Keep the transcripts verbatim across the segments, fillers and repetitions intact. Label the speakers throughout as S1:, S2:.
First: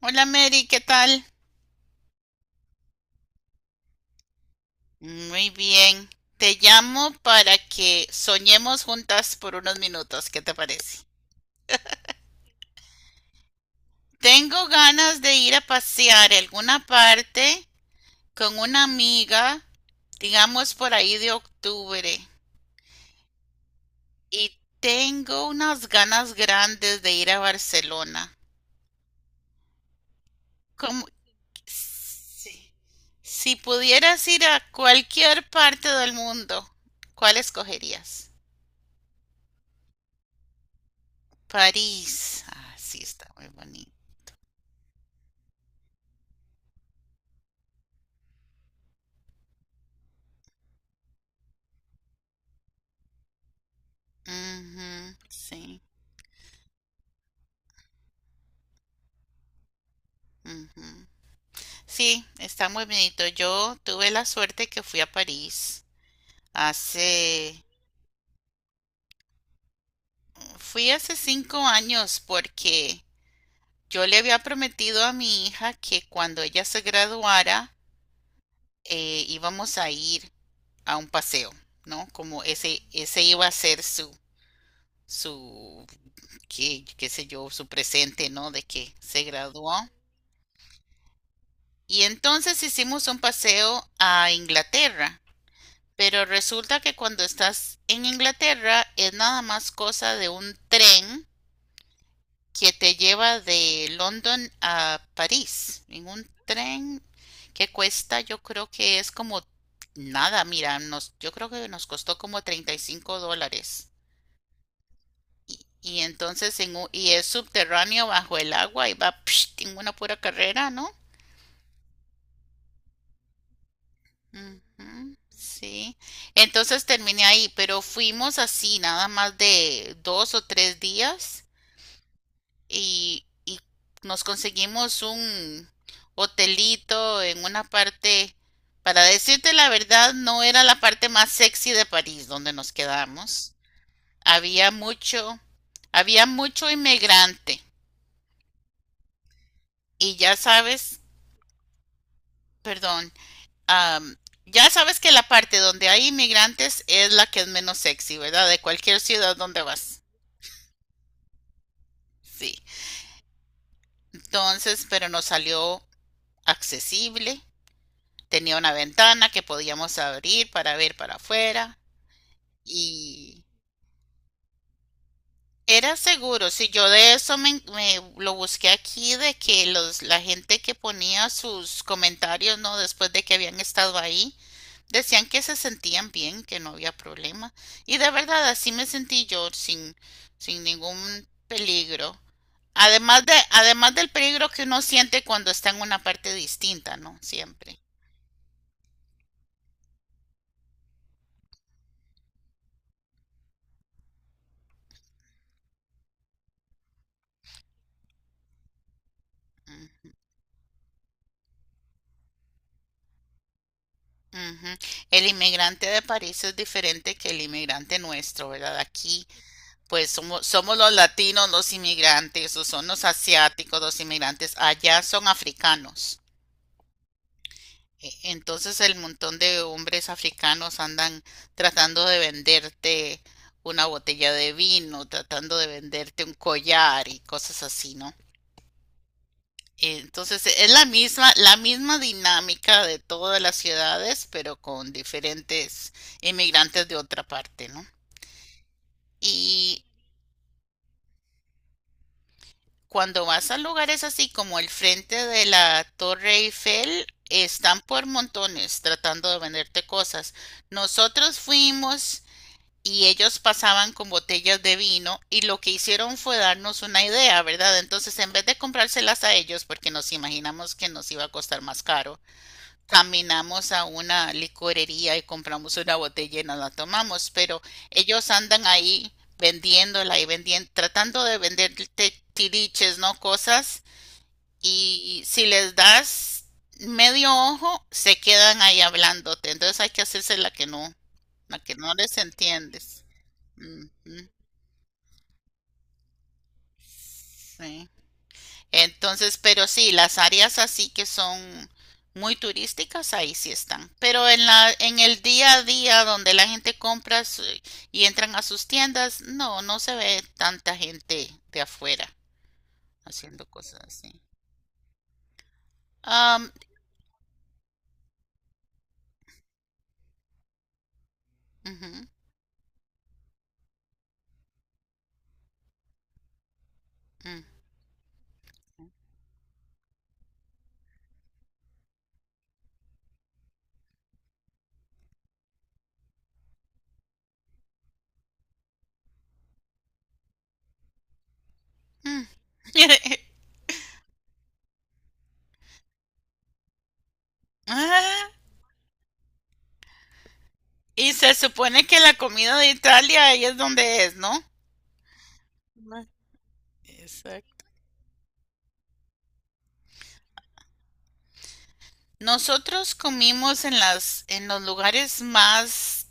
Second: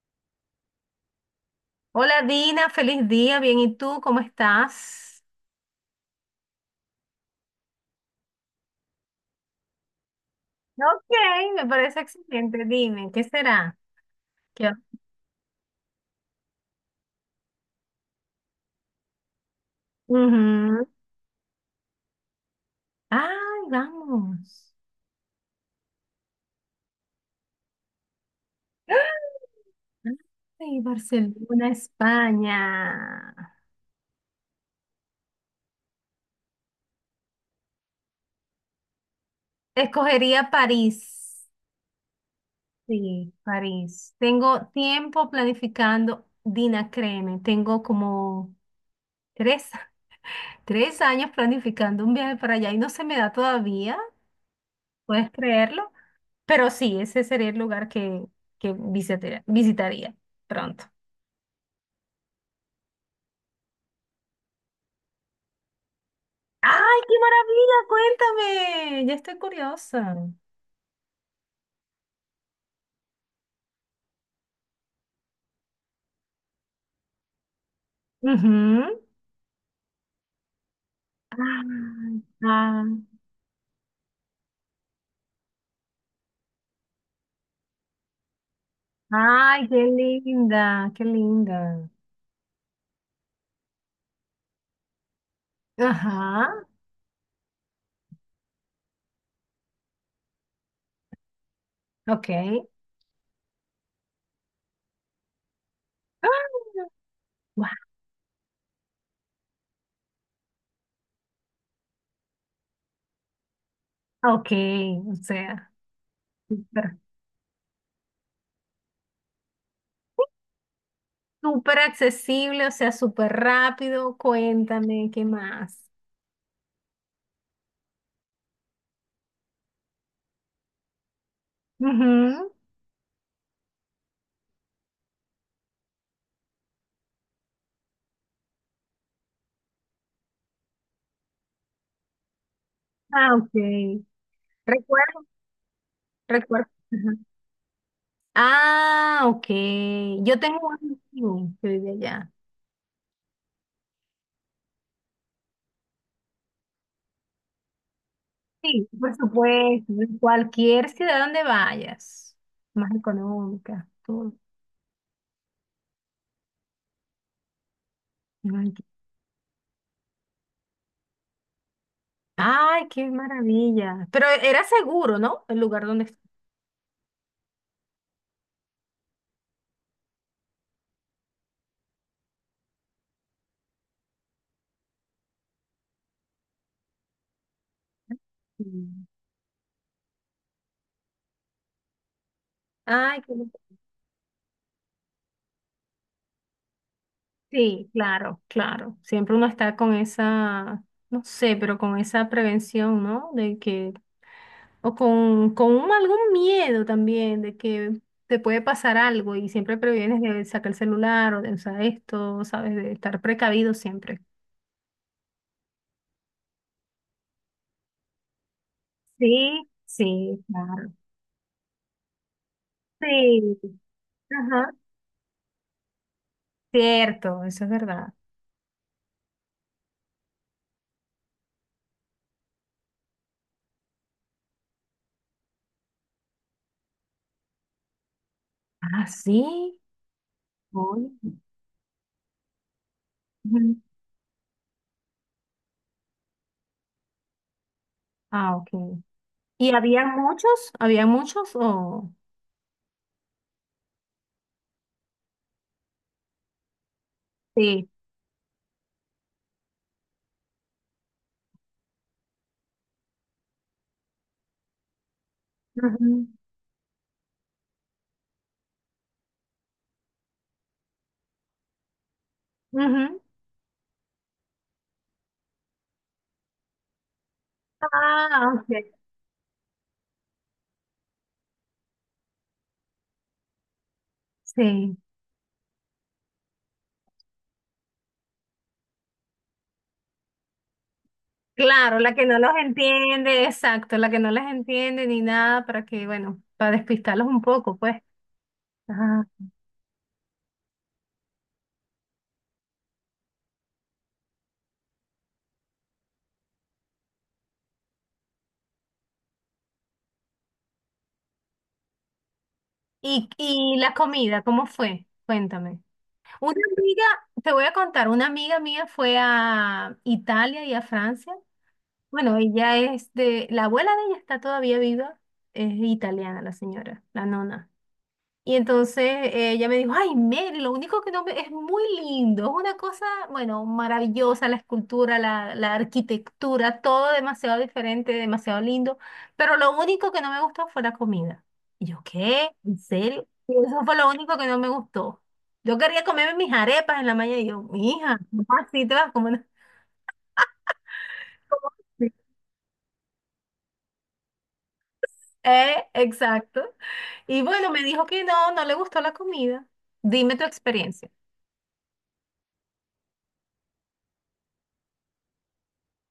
S1: Hola, Mary, ¿qué tal?
S2: Hola Dina, feliz día, bien, ¿y tú cómo estás?
S1: Muy bien. Te llamo para que soñemos juntas por unos minutos, ¿qué te parece?
S2: Ok, me parece excelente, dime, ¿qué será?
S1: Tengo
S2: ¿Qué?
S1: ganas de ir a pasear a alguna parte con una amiga, digamos
S2: Ujú.
S1: por ahí de octubre,
S2: Ay,
S1: y
S2: vamos.
S1: tengo unas ganas grandes de ir a Barcelona.
S2: Ay,
S1: Como
S2: Barcelona,
S1: si,
S2: España.
S1: si pudieras ir a cualquier parte del mundo, ¿cuál escogerías?
S2: Escogería París.
S1: París. Ah, sí, está
S2: Sí,
S1: muy bonito.
S2: París. Tengo tiempo planificando, Dina, créeme, tengo como tres, tres años planificando un viaje para allá y no se me da todavía.
S1: Ujú,
S2: ¿Puedes
S1: sí,
S2: creerlo? Pero sí, ese sería el lugar que, que visitaría, visitaría pronto.
S1: ujú. Sí, está muy bonito. Yo tuve la suerte que fui a París
S2: ¡Ay, qué
S1: hace,
S2: maravilla! Cuéntame, ya estoy curiosa.
S1: fui hace cinco años porque yo le había prometido a mi hija que cuando ella se graduara
S2: Ujú.
S1: eh, íbamos a ir a un paseo, ¿no?
S2: Ay,
S1: Como ese,
S2: ah,
S1: ese iba a ser su, su, qué, qué sé yo, su presente, ¿no? De que se
S2: ay,
S1: graduó.
S2: qué linda, qué linda.
S1: Y entonces hicimos un paseo a Inglaterra. Pero
S2: Ajá,
S1: resulta que cuando estás en Inglaterra es nada más cosa de un tren
S2: ok.
S1: que te lleva de London a París. En un
S2: Ah,
S1: tren que
S2: guau,
S1: cuesta, yo creo que es como nada, mira, nos, yo creo que nos costó como treinta y cinco dólares.
S2: ok, o
S1: Y,
S2: sea,
S1: y entonces en, un-
S2: súper,
S1: y es subterráneo bajo el agua y va psh, en una pura carrera, ¿no?
S2: súper accesible, o sea, súper rápido. Cuéntame,
S1: Ujú,
S2: ¿qué más?
S1: sí, entonces terminé ahí, pero fuimos así, nada más de dos o tres días
S2: Ujú.
S1: y, y nos conseguimos un hotelito en una parte, para decirte la verdad, no era la parte más sexy de París donde nos
S2: Ah,
S1: quedamos.
S2: ok.
S1: Había
S2: Recuerda.
S1: mucho, había mucho
S2: Recuerdo. Ajá.
S1: inmigrante
S2: Ah, ok.
S1: y ya
S2: Yo tengo un
S1: sabes,
S2: amigo que vive allá.
S1: perdón. um, ya sabes que la parte donde hay inmigrantes es la que es menos sexy, ¿verdad? De
S2: Sí,
S1: cualquier
S2: por
S1: ciudad donde
S2: supuesto.
S1: vas.
S2: En cualquier ciudad donde vayas,
S1: Sí.
S2: más económica, todo.
S1: Entonces, pero nos salió accesible. Tenía una
S2: Ay, qué,
S1: ventana que podíamos abrir para ver para afuera.
S2: ay, qué
S1: Y
S2: maravilla. Pero era seguro, ¿no? El lugar
S1: era
S2: donde estu-
S1: seguro. Si yo de eso me, me lo busqué aquí, de que los, la gente que ponía sus comentarios, ¿no? Después de que habían estado ahí, decían que se sentían bien, que no había problema. Y de verdad,
S2: Sí.
S1: así me sentí yo, sin, sin ningún peligro.
S2: Ay,
S1: Además de,
S2: qué... lindo.
S1: además del peligro que uno siente cuando está en una parte distinta, ¿no? Siempre.
S2: Sí, claro, claro. Siempre uno está con esa, no sé, pero con esa prevención, ¿no? De que o con, con un- algún miedo también de que te puede pasar algo y siempre
S1: Mm,
S2: previenes de sacar el celular o de usar esto, ¿sabes? De estar precavido siempre.
S1: ujú. El inmigrante de París es diferente que el inmigrante nuestro, ¿verdad? Aquí,
S2: Sí,
S1: pues
S2: sí,
S1: somos, somos los
S2: claro.
S1: latinos, los inmigrantes, o son los
S2: Sí,
S1: asiáticos, los inmigrantes.
S2: ajá.
S1: Allá son africanos.
S2: Cierto, eso es
S1: E-
S2: verdad.
S1: entonces el montón de hombres africanos andan tratando de venderte una botella de vino, tratando de venderte un collar y cosas así, ¿no?
S2: Ah, sí.
S1: Eh, Entonces es la
S2: Uy.
S1: misma, la misma dinámica de todas las
S2: Ujú.
S1: ciudades, pero con diferentes inmigrantes de otra parte, ¿no?
S2: Ah, ok. ¿Y
S1: Y
S2: había muchos? ¿Había muchos o...?
S1: cuando vas a lugares así como el frente de la Torre Eiffel, están
S2: Sí.
S1: por montones tratando de venderte cosas. Nosotros fuimos y ellos pasaban con botellas de vino y lo que hicieron
S2: Ujú,
S1: fue darnos una idea, ¿verdad? Entonces, en vez de comprárselas a ellos, porque nos imaginamos que nos iba a costar más caro,
S2: ujú.
S1: caminamos a una licorería y compramos una botella y nos la tomamos, pero ellos
S2: Ah,
S1: andan
S2: ok.
S1: ahí vendiéndola y vendiendo, tratando de venderte tiriches, ¿no? Cosas,
S2: Sí.
S1: y si les das medio ojo, se quedan ahí hablándote. Entonces hay que hacerse la que no, la que no
S2: Claro, la
S1: les
S2: que no los
S1: entiendes.
S2: entiende, exacto, la que
S1: Ujú,
S2: no les entiende ni nada para que, bueno, para despistarlos un poco,
S1: sí.
S2: pues. Ajá.
S1: Entonces, pero sí, las áreas así que son muy turísticas, ahí sí están. Pero en la, en el día a día donde la gente compra su- y entran a sus tiendas, no, no se ve tanta gente de afuera
S2: Y,
S1: haciendo
S2: y
S1: cosas
S2: la
S1: así.
S2: comida, ¿cómo fue? Cuéntame.
S1: Am,
S2: Una amiga, te voy a contar, una amiga mía fue a Italia y a Francia.
S1: ujú,
S2: Bueno, ella es de, la abuela de ella está todavía viva, es italiana la señora, la
S1: mm,
S2: nona. Y entonces eh, ella me dijo, ay, Mary, lo único que no me... Es muy lindo, es una cosa, bueno, maravillosa, la escultura, la, la arquitectura, todo demasiado diferente, demasiado lindo, pero lo único que no me gustó fue la comida. Y yo,
S1: mm.
S2: ¿qué? ¿En serio? Y eso fue lo único que no me gustó. Yo quería comerme mis arepas en la mañana y yo, mija,
S1: Ah,
S2: ¿cómo así te vas a comer?
S1: y se supone que
S2: una-?"
S1: la comida de Italia ahí es donde es, ¿no?
S2: Eh,
S1: Ma-
S2: exacto. Y
S1: exacto.
S2: bueno, me dijo que no, no le gustó la comida. Dime tu experiencia.
S1: Nosotros comimos en las, en los lugares más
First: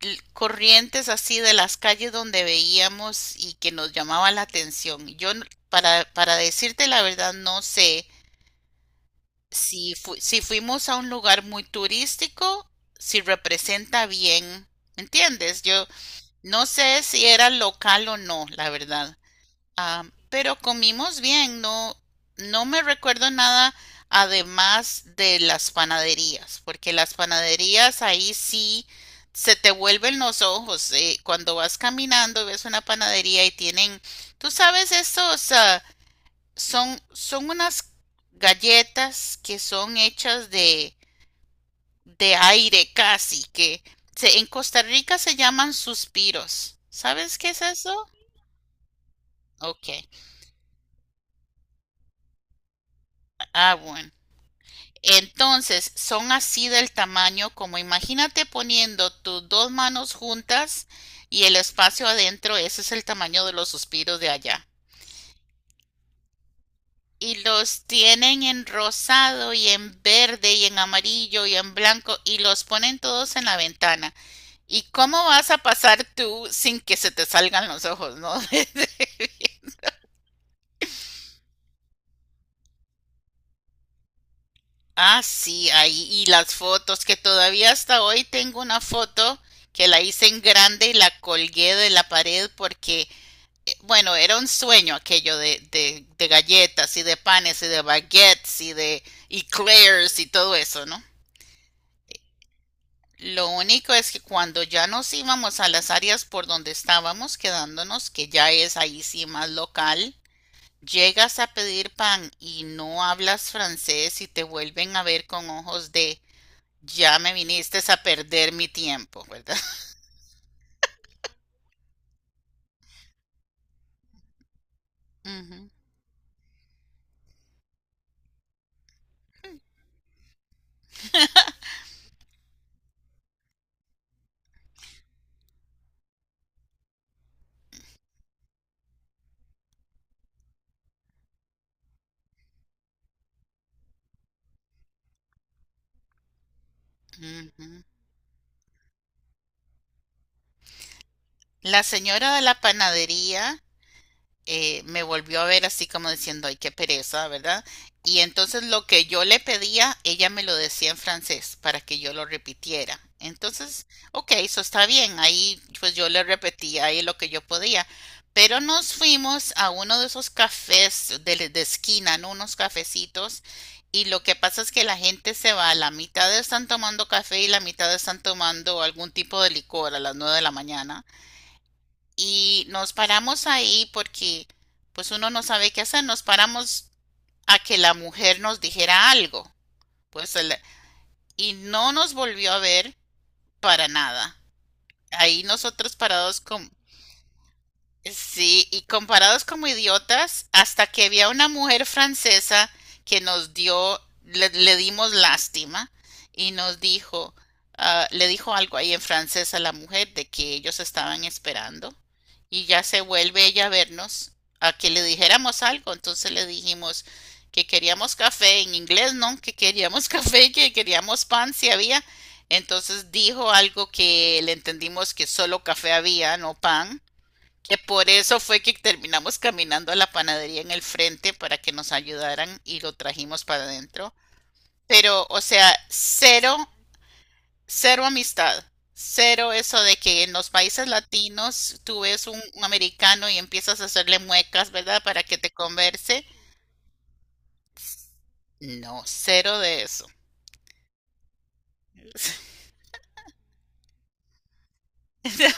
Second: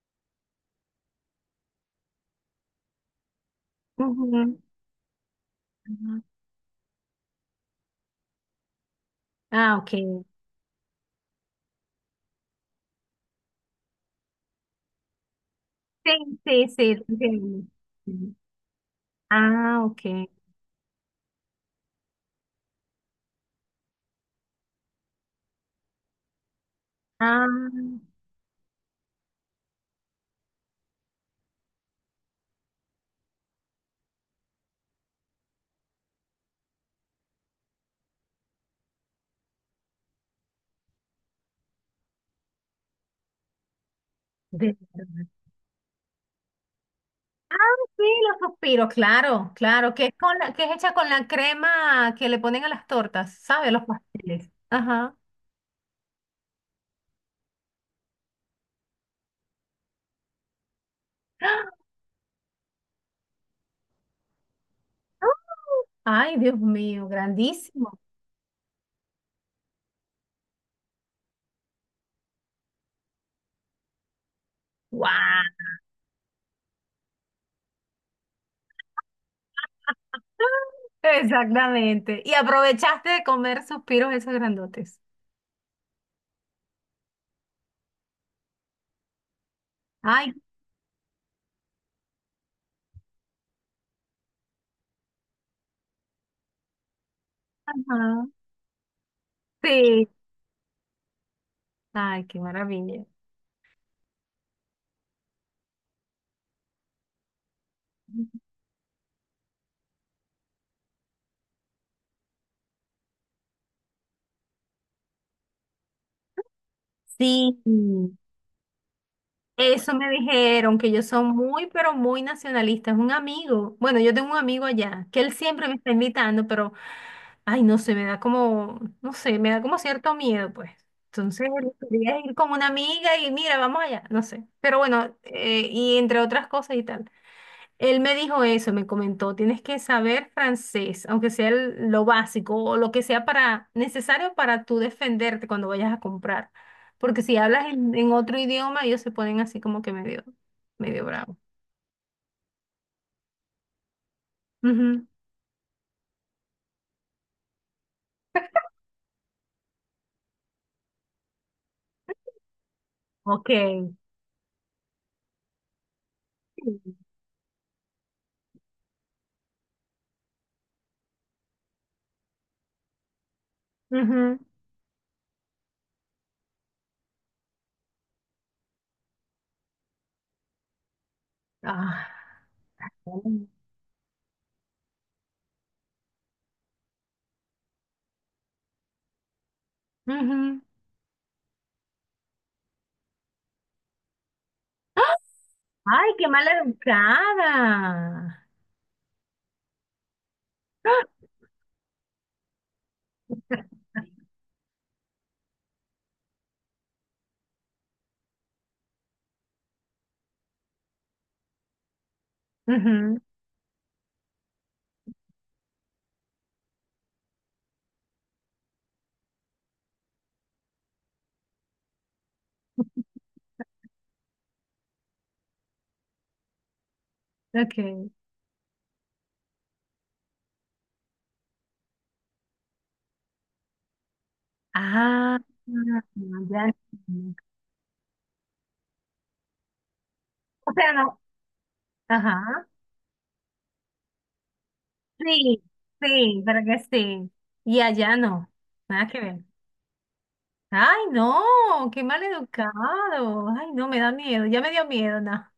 S1: l- corrientes así de las calles donde veíamos y que nos llamaba la
S2: Ujú.
S1: atención. Yo, n- para,
S2: Ujú.
S1: para decirte la verdad, no sé
S2: Ah, ok.
S1: si, fu- si fuimos a un lugar muy turístico, si representa bien, ¿me entiendes? Yo
S2: Sí,
S1: no
S2: sí, sí,
S1: sé
S2: te
S1: si era
S2: entiendo.
S1: local o
S2: Sí.
S1: no, la verdad.
S2: Ah, ok.
S1: Ah, pero comimos bien, no, no me recuerdo nada además de las panaderías, porque las
S2: Ah,
S1: panaderías ahí sí se te vuelven los ojos. Eh, cuando vas caminando y ves una panadería y tienen, tú sabes, estos ah, son, son unas galletas que son hechas de, de aire casi, que se- en
S2: de
S1: Costa Rica
S2: verdad.
S1: se llaman suspiros. ¿Sabes qué es
S2: Sí,
S1: eso?
S2: los suspiros, claro,
S1: Ok.
S2: claro, que es con la, que es hecha con la crema que le ponen a las tortas, ¿sabes?
S1: Ah,
S2: Los
S1: bueno.
S2: pasteles. Ajá.
S1: Entonces, son así del tamaño como imagínate poniendo tus dos manos juntas y el espacio adentro, ese es el tamaño de los suspiros de allá.
S2: ¡Ah! Ay, Dios mío,
S1: Y los
S2: grandísimo.
S1: tienen en rosado y en verde y en amarillo y en blanco y los ponen todos en la ventana. ¿Y cómo vas
S2: ¡Wow!
S1: a pasar tú sin que se te salgan los ojos, no?
S2: Exactamente. Y aprovechaste de comer suspiros esos grandotes.
S1: Ah, sí, ahí. Y las fotos, que todavía hasta hoy tengo una foto que la hice
S2: Ay,
S1: en grande y la colgué de la pared porque, eh, bueno, era un sueño aquello de, de, de galletas y de panes y de
S2: ajá.
S1: baguettes y de
S2: Sí.
S1: eclairs y todo eso, ¿no?
S2: Ay, qué maravilla.
S1: Lo único es que cuando ya nos íbamos a las áreas por donde estábamos quedándonos, que ya es ahí sí más local, llegas a pedir pan y no hablas francés y te vuelven a ver con ojos de ya me
S2: Sí.
S1: viniste a perder mi tiempo, ¿verdad?
S2: Eso me dijeron, que yo soy muy, pero muy nacionalista. Es un amigo. Bueno, yo tengo un amigo allá, que él siempre
S1: Ujú,
S2: me está invitando, pero, ay, no sé, me da como, no sé, me da como cierto miedo, pues. Entonces, quería ir con una amiga y mira, vamos allá, no sé. Pero bueno, eh, y entre otras cosas y tal. Él me dijo eso, me comentó, tienes que saber francés, aunque sea el- lo básico o lo que sea para necesario para tú defenderte cuando vayas a comprar. Porque si
S1: ujú.
S2: hablas en, en otro idioma, ellos se ponen así como que medio, medio bravo.
S1: La señora de la panadería eh, me
S2: Ujú,
S1: volvió a ver así como diciendo, ay, qué pereza, ¿verdad? Y entonces lo que yo le pedía, ella me lo decía en francés para que yo lo repitiera.
S2: ok,
S1: Entonces, ok, eso está bien. Ahí pues yo le repetía ahí lo que yo podía. Pero nos fuimos a uno de esos cafés de, de esquina, ¿no? Unos cafecitos. Y lo que
S2: ujú,
S1: pasa es que la gente se va, la mitad están tomando café y la mitad están tomando algún tipo de licor a las nueve de la mañana
S2: ah,
S1: y nos paramos ahí porque pues uno no sabe qué hacer, nos paramos a que la mujer nos dijera algo, pues el-
S2: ujú.
S1: y no nos volvió a ver para nada. Ahí nosotros
S2: Ay, qué
S1: parados
S2: mal
S1: con,
S2: educada.
S1: sí, y comparados como idiotas, hasta que había una mujer francesa que nos dio, le, le dimos lástima y nos dijo, ah, le dijo algo ahí en francés a la mujer de que ellos estaban esperando y ya se
S2: Ujú,
S1: vuelve ella a vernos a que le dijéramos algo. Entonces le dijimos que queríamos café en inglés, ¿no? Que queríamos café, que queríamos pan si había. Entonces dijo algo que le entendimos que solo café había, no pan. Que por
S2: ok.
S1: eso fue que terminamos caminando a la panadería en el frente para que nos ayudaran y lo trajimos para adentro. Pero,
S2: Ah,
S1: o sea, cero,
S2: ya.
S1: cero amistad. Cero eso de que en los
S2: O
S1: países
S2: sea, no.
S1: latinos tú ves un, un
S2: Ajá.
S1: americano y empiezas a hacerle muecas, ¿verdad? Para que te
S2: Sí,
S1: converse.
S2: sí, pero que sí. Y allá no,
S1: No,
S2: nada que ver.
S1: cero de eso.
S2: Ay, no, qué mal educado. Ay, no, me da miedo, ya me dio miedo, no.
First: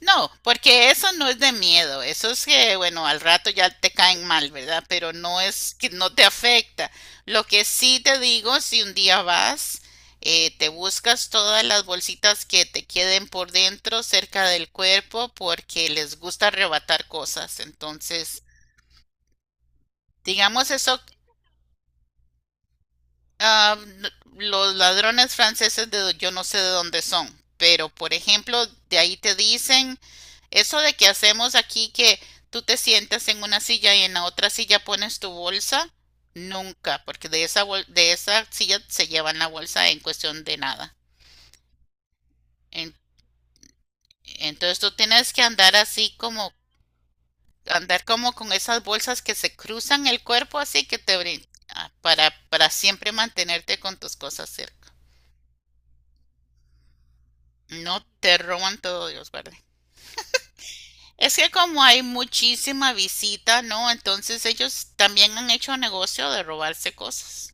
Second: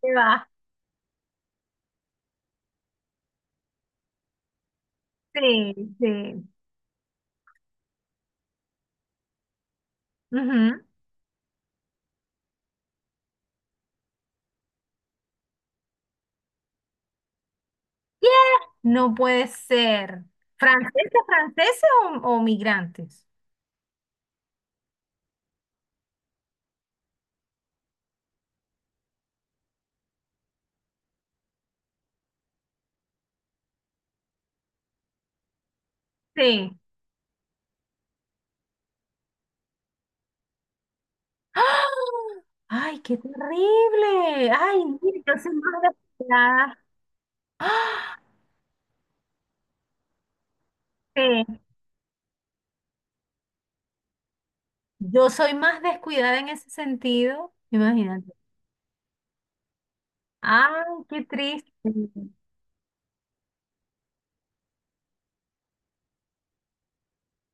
S2: ¿Qué va?
S1: porque eso no es de miedo, eso es que, bueno, al rato ya te caen mal, ¿verdad? Pero no
S2: Sí,
S1: es que no te
S2: sí.
S1: afecta. Lo que sí te digo, si un día vas, eh, te
S2: Ujú.
S1: buscas todas las bolsitas que te queden por dentro, cerca del cuerpo, porque les gusta arrebatar cosas.
S2: ¿Qué?
S1: Entonces,
S2: No puede ser.
S1: digamos eso.
S2: ¿Franceses, franceses o, o migrantes?
S1: Ah, los ladrones franceses de yo no sé de dónde son, pero por ejemplo, de ahí te dicen eso de que hacemos aquí que tú te sientas en una silla y en la otra silla pones tu bolsa,
S2: Sí.
S1: nunca, porque de esa bol- de esa silla se llevan la bolsa en cuestión de nada.
S2: ¡Ah!
S1: En-
S2: Ay, qué terrible.
S1: entonces
S2: Ay,
S1: tú
S2: mira,
S1: tienes
S2: yo
S1: que
S2: soy
S1: andar
S2: más
S1: así como
S2: descuidada.
S1: andar
S2: ¡Ah!
S1: como con esas bolsas que se cruzan el cuerpo así que te brin-
S2: Sí.
S1: ah, para para siempre mantenerte con tus cosas cerca.
S2: Yo soy más descuidada en ese sentido.
S1: No
S2: Imagínate.
S1: te roban todo, Dios guarde.
S2: Ay, qué
S1: Es que
S2: triste.
S1: como hay muchísima visita, ¿no? Entonces ellos también han hecho negocio de robarse cosas.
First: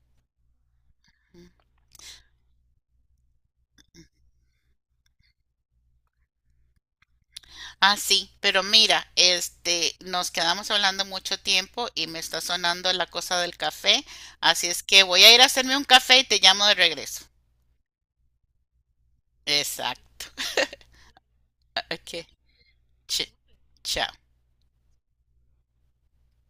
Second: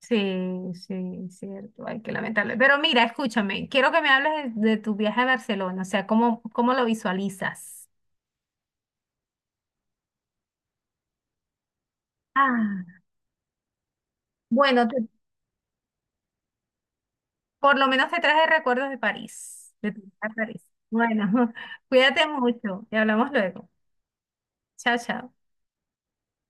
S2: Sí, sí, cierto. Ay, qué lamentable. Pero mira, escúchame, quiero que me hables de, de tu viaje a Barcelona, o sea, ¿cómo, cómo lo visualizas?
S1: Ah, sí, pero mira, este, nos quedamos hablando mucho tiempo y me está
S2: Ah,
S1: sonando la cosa del café, así es
S2: bueno,
S1: que
S2: te-
S1: voy a ir a hacerme un café y te llamo de regreso.
S2: por lo menos te traje recuerdos de París, de tu viaje
S1: Exacto.
S2: a París. Bueno,
S1: Ok,
S2: cuídate mucho y
S1: ch-
S2: hablamos luego.
S1: chao.
S2: Chao, chao.